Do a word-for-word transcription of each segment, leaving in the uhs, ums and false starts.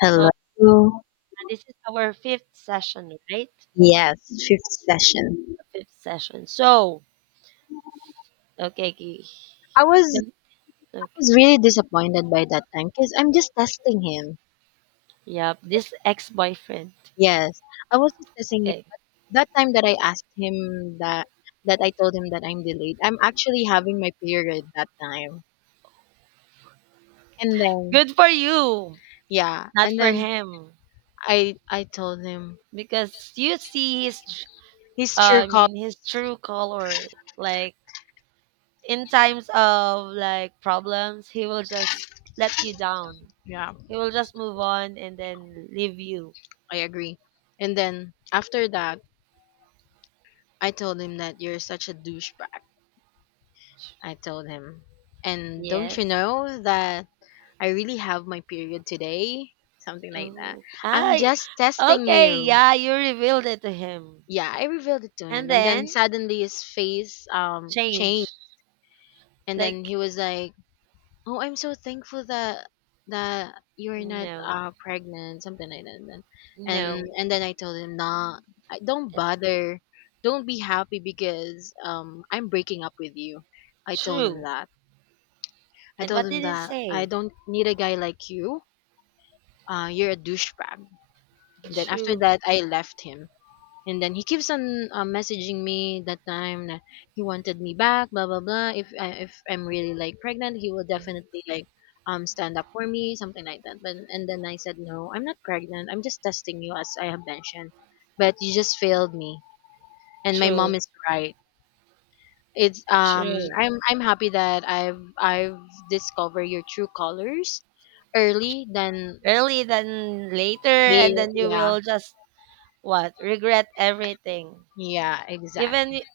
So Hello. uh, this is our fifth session, right? Yes, fifth session. Fifth session. So okay, okay. I was Can- I okay. was really disappointed by that time because I'm just testing him. Yep. This ex-boyfriend. Yes, I was just testing him. Okay. That time that I asked him that that I told him that I'm delayed. I'm actually having my period that time, and then Good for you, yeah, not and for then him, I I told him because you see his, tr- his uh, true I call. mean his true color. Like in times of like problems, he will just let you down. Yeah, He will just move on and then leave you. I agree. And then after that, I told him that you're such a douchebag. I told him, and don't Yes. you know that I really have my period today, something like that. Oh, I'm I just testing okay. you. Yeah, you revealed it to him. Yeah, I revealed it to And him, and then then suddenly his face um changed, change. and Like, then he was like, "Oh, I'm so thankful that that you're not no, uh pregnant," something like that. And then, and no, and then I told him, "Nah, I, don't uh, bother, don't be happy because um I'm breaking up with you." I told him true. that. I And told what him did it that I say? don't need a guy like you. Uh, you're a douchebag. Then after True, that, I left him. And then he keeps on uh, messaging me that time that he wanted me back, blah blah blah. If I, if I'm really like pregnant, he will mm, definitely like um stand up for me, something like that. But and then I said no, I'm not pregnant. I'm just testing you, as I have mentioned. But you just failed me, and my true, mom is right. It's um true. I'm I'm happy that I've I've discovered your true colors early than Early than later, and yeah, then you yeah, will just what regret everything. yeah, Even exactly. y-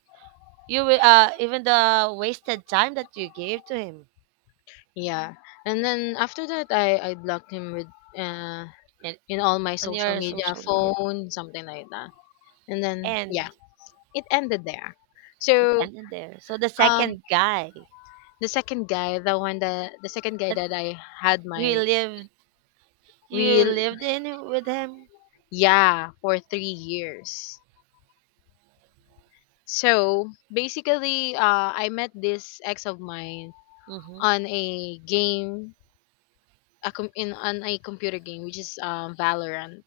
you, will, uh, even the wasted time that you gave to him Yeah. And then after that I I blocked him with uh and in all my on social your media, social media, phone, something like that. And then and yeah, it ended there. it So ended there. So the um second guy the second guy, the one that the second guy that that I had you my lived, you we lived in with him. yeah, for three years. So basically uh I met this ex of mine Hmm. on a game a com- in on a computer game which is um Valorant,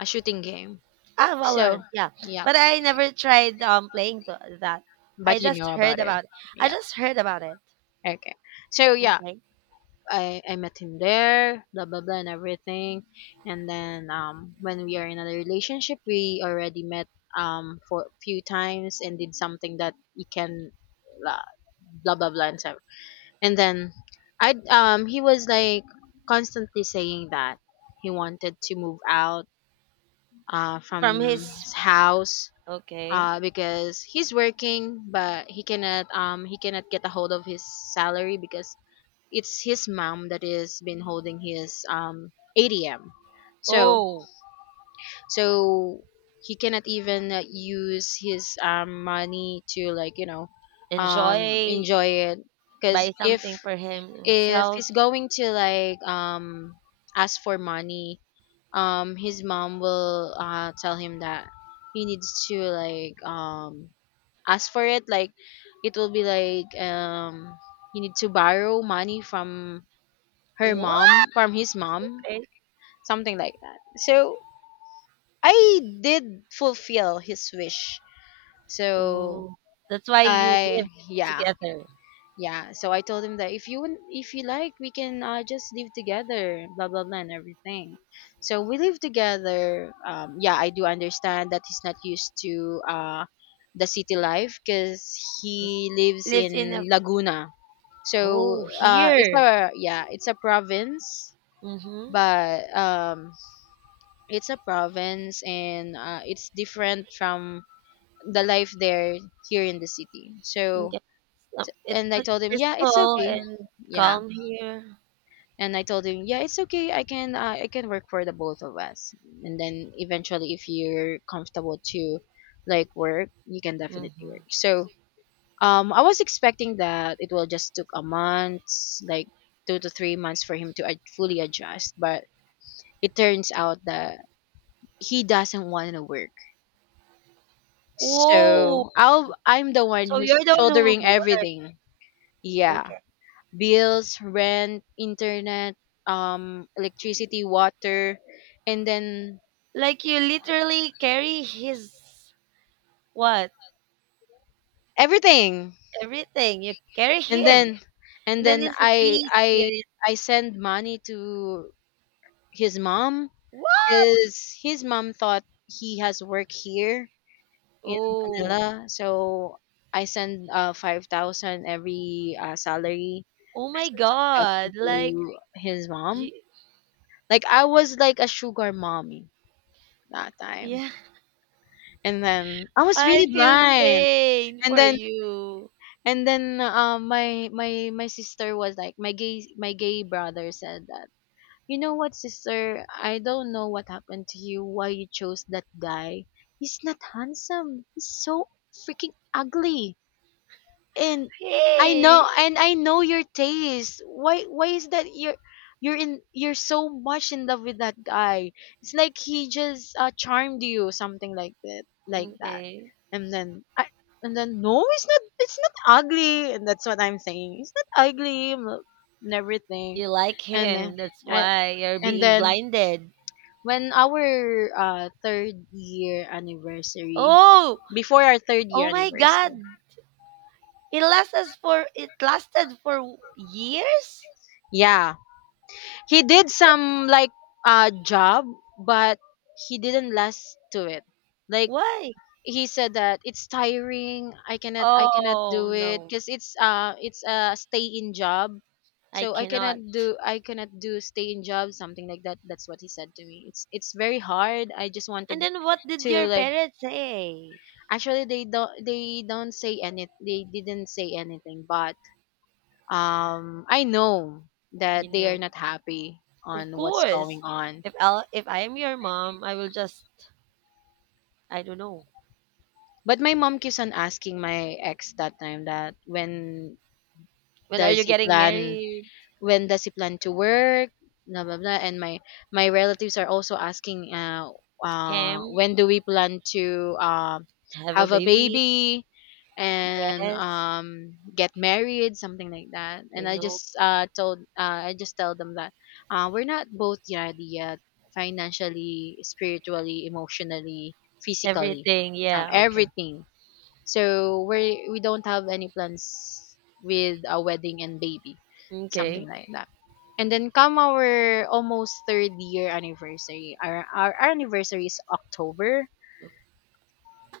a shooting game. Ah, So Valorant, yeah. yeah. But I never tried um playing th- that. I But you just know about heard it. about I Yeah. just heard about it. Okay. So yeah, Okay. I I met him there, blah blah blah, and everything. And then um, when we are in a relationship, we already met um for a few times and did something that he can, blah blah blah, blah and stuff. And then I um he was like constantly saying that he wanted to move out uh from From his his house, okay. uh, because he's working but he cannot um he cannot get a hold of his salary because it's his mom that is been holding his um A T M. So Oh, so he cannot even uh, use his um money to, like, you know, um enjoy enjoy it because buy if something for if himself. he's going to like um ask for money, um his mom will uh tell him that he needs to like um ask for it, like it will be like um you need to borrow money from her What? mom, from his mom, Okay. something like that. So I did fulfill his wish. So Oh, that's why you I live Yeah, together. yeah, so I told him that if you want- if you like, we can, uh, just live together, blah blah blah, and everything. So we live together. Um, yeah, I do understand that he's not used to, uh, the city life because He he lives lives in a in Laguna. So oh uh, it's here. a yeah, it's a province, Mhm. but um, it's a province and, uh, it's different from the life there, here in the city. So Okay. So it's and I like told him, yeah, it's peaceful okay. and Yeah, calm here. and I told him, "Yeah, it's okay. I can uh, I can work for the both of us." And then eventually, if you're comfortable to like work, you can definitely Mhm. work. So um, I was expecting that it will just took a month, like two to three months for him to ad- fully adjust, but it turns out that he doesn't want to work. Whoa. So I'll I'm the one So you're who's the one shouldering who worked. everything. Yeah. Okay. Bills, rent, internet, um, electricity, water, and then Like you literally carry his what? everything. Everything. You carry And him. then and And then then he's a I free I spirit. I send money to his mom What? because his mom thought he has work here in Oh. Manila. So I send uh five thousand every, uh, salary. Oh I my send five thousand god. Like to his mom. y- Like I was like a sugar mommy that time. yeah. And then I was I really feel blind. pain And for then you. and then um my my my sister was like my gay my gay brother said that, "You know what, sister? I don't know what happened to you, why you chose that guy. He's not handsome. He's so freaking ugly." And I Hey. know, and I know your taste. Why why is that you're you're in you're so much in love with that guy? It's like he just, uh, charmed you, something like that, like that. Okay. And then I and then no, it's not, it's not ugly, and that's what I'm saying. It's not ugly, m- and everything. You like And then him. That's I, why you're and being then blinded. When our uh third year anniversary, Oh. before our third year Oh my god. anniversary, It lasted for it lasted for years? yeah. He did some like uh job, but he didn't last to it. Like Why? he said that it's tiring. I cannot I cannot Oh do it no. because it's uh it's a stay in job. I So I cannot cannot. do I cannot do stay in job, something like that. That's what he said to me. It's it's very hard. I just And wanted then what did to, your like, parents say? actually they don't they don't say any, they didn't say anything, but um I know that You they are know, not happy of on what's going course. on. If I if I am your mom, I will just I don't know. But my mom keeps on asking my ex that time that when When are does you he getting plan married? when does he plan to work, blah blah blah, and my my relatives are also asking uh uh Him? when do we plan to uh Have a have a baby? baby and Yes. um get married, something like that, and I I know. just uh told uh I just tell them that uh we're not both ready yet, financially, spiritually, emotionally, physically, Everything. uh, Yeah, okay. everything. So we we don't have any plans with a wedding and baby, something Okay. like that. And then come our almost third year anniversary. Our our anniversary is October,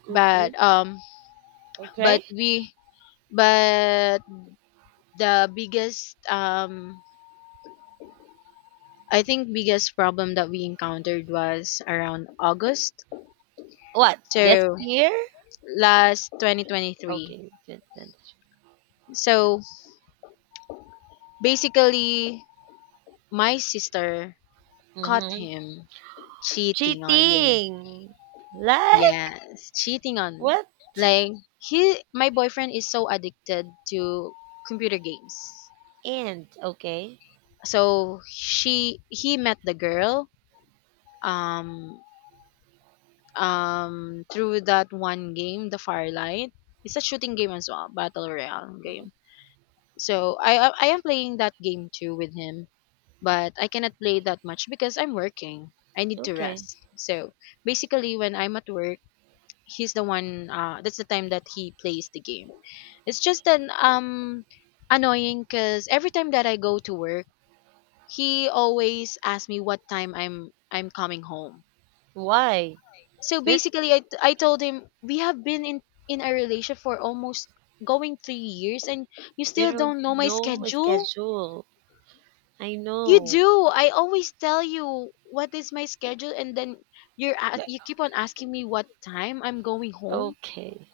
Okay. but um but Okay. we but the biggest, um I think, biggest problem that we encountered was around August. What? This So year? last twenty twenty-three. Okay. So basically my sister caught Mm-hmm. him cheating on me. Cheating. Like Yes, cheating on me. what? Like he my boyfriend is so addicted to computer games. And okay. So she he met the girl um um through that one game, the Firelight. It's a shooting game as well, battle royale game. So I I I am playing that game too with him, but I cannot play that much because I'm working. I need to Okay. rest. So basically when I'm at work, he's the one, uh that's the time that he plays the game. It's just an um annoying because every time that I go to work, he always asks me what time i'm I'm coming home. Why? So Which basically i, I told him we have been in in a relationship for almost going three years, and you you still don't don't know my know a schedule. schedule. I You know. do, I always tell you what is my schedule, and then you're a- Yeah. you keep on asking me what time I'm going home. Okay.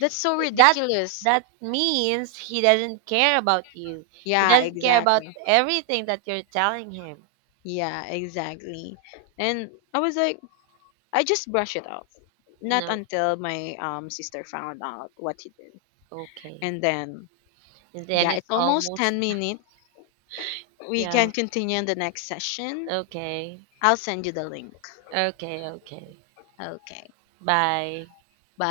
That's so That ridiculous. that means he doesn't care about you. He Yeah, doesn't care about exactly. everything that you're telling him. Yeah, exactly. And I was like, I just brushed it off. Not No. until my um sister found out what he did. Okay. And then, And then yeah, it's it's almost almost ten minutes. We yeah. can continue in the next session. Okay. I'll send you the link. Okay, okay. Okay. Bye. Bye.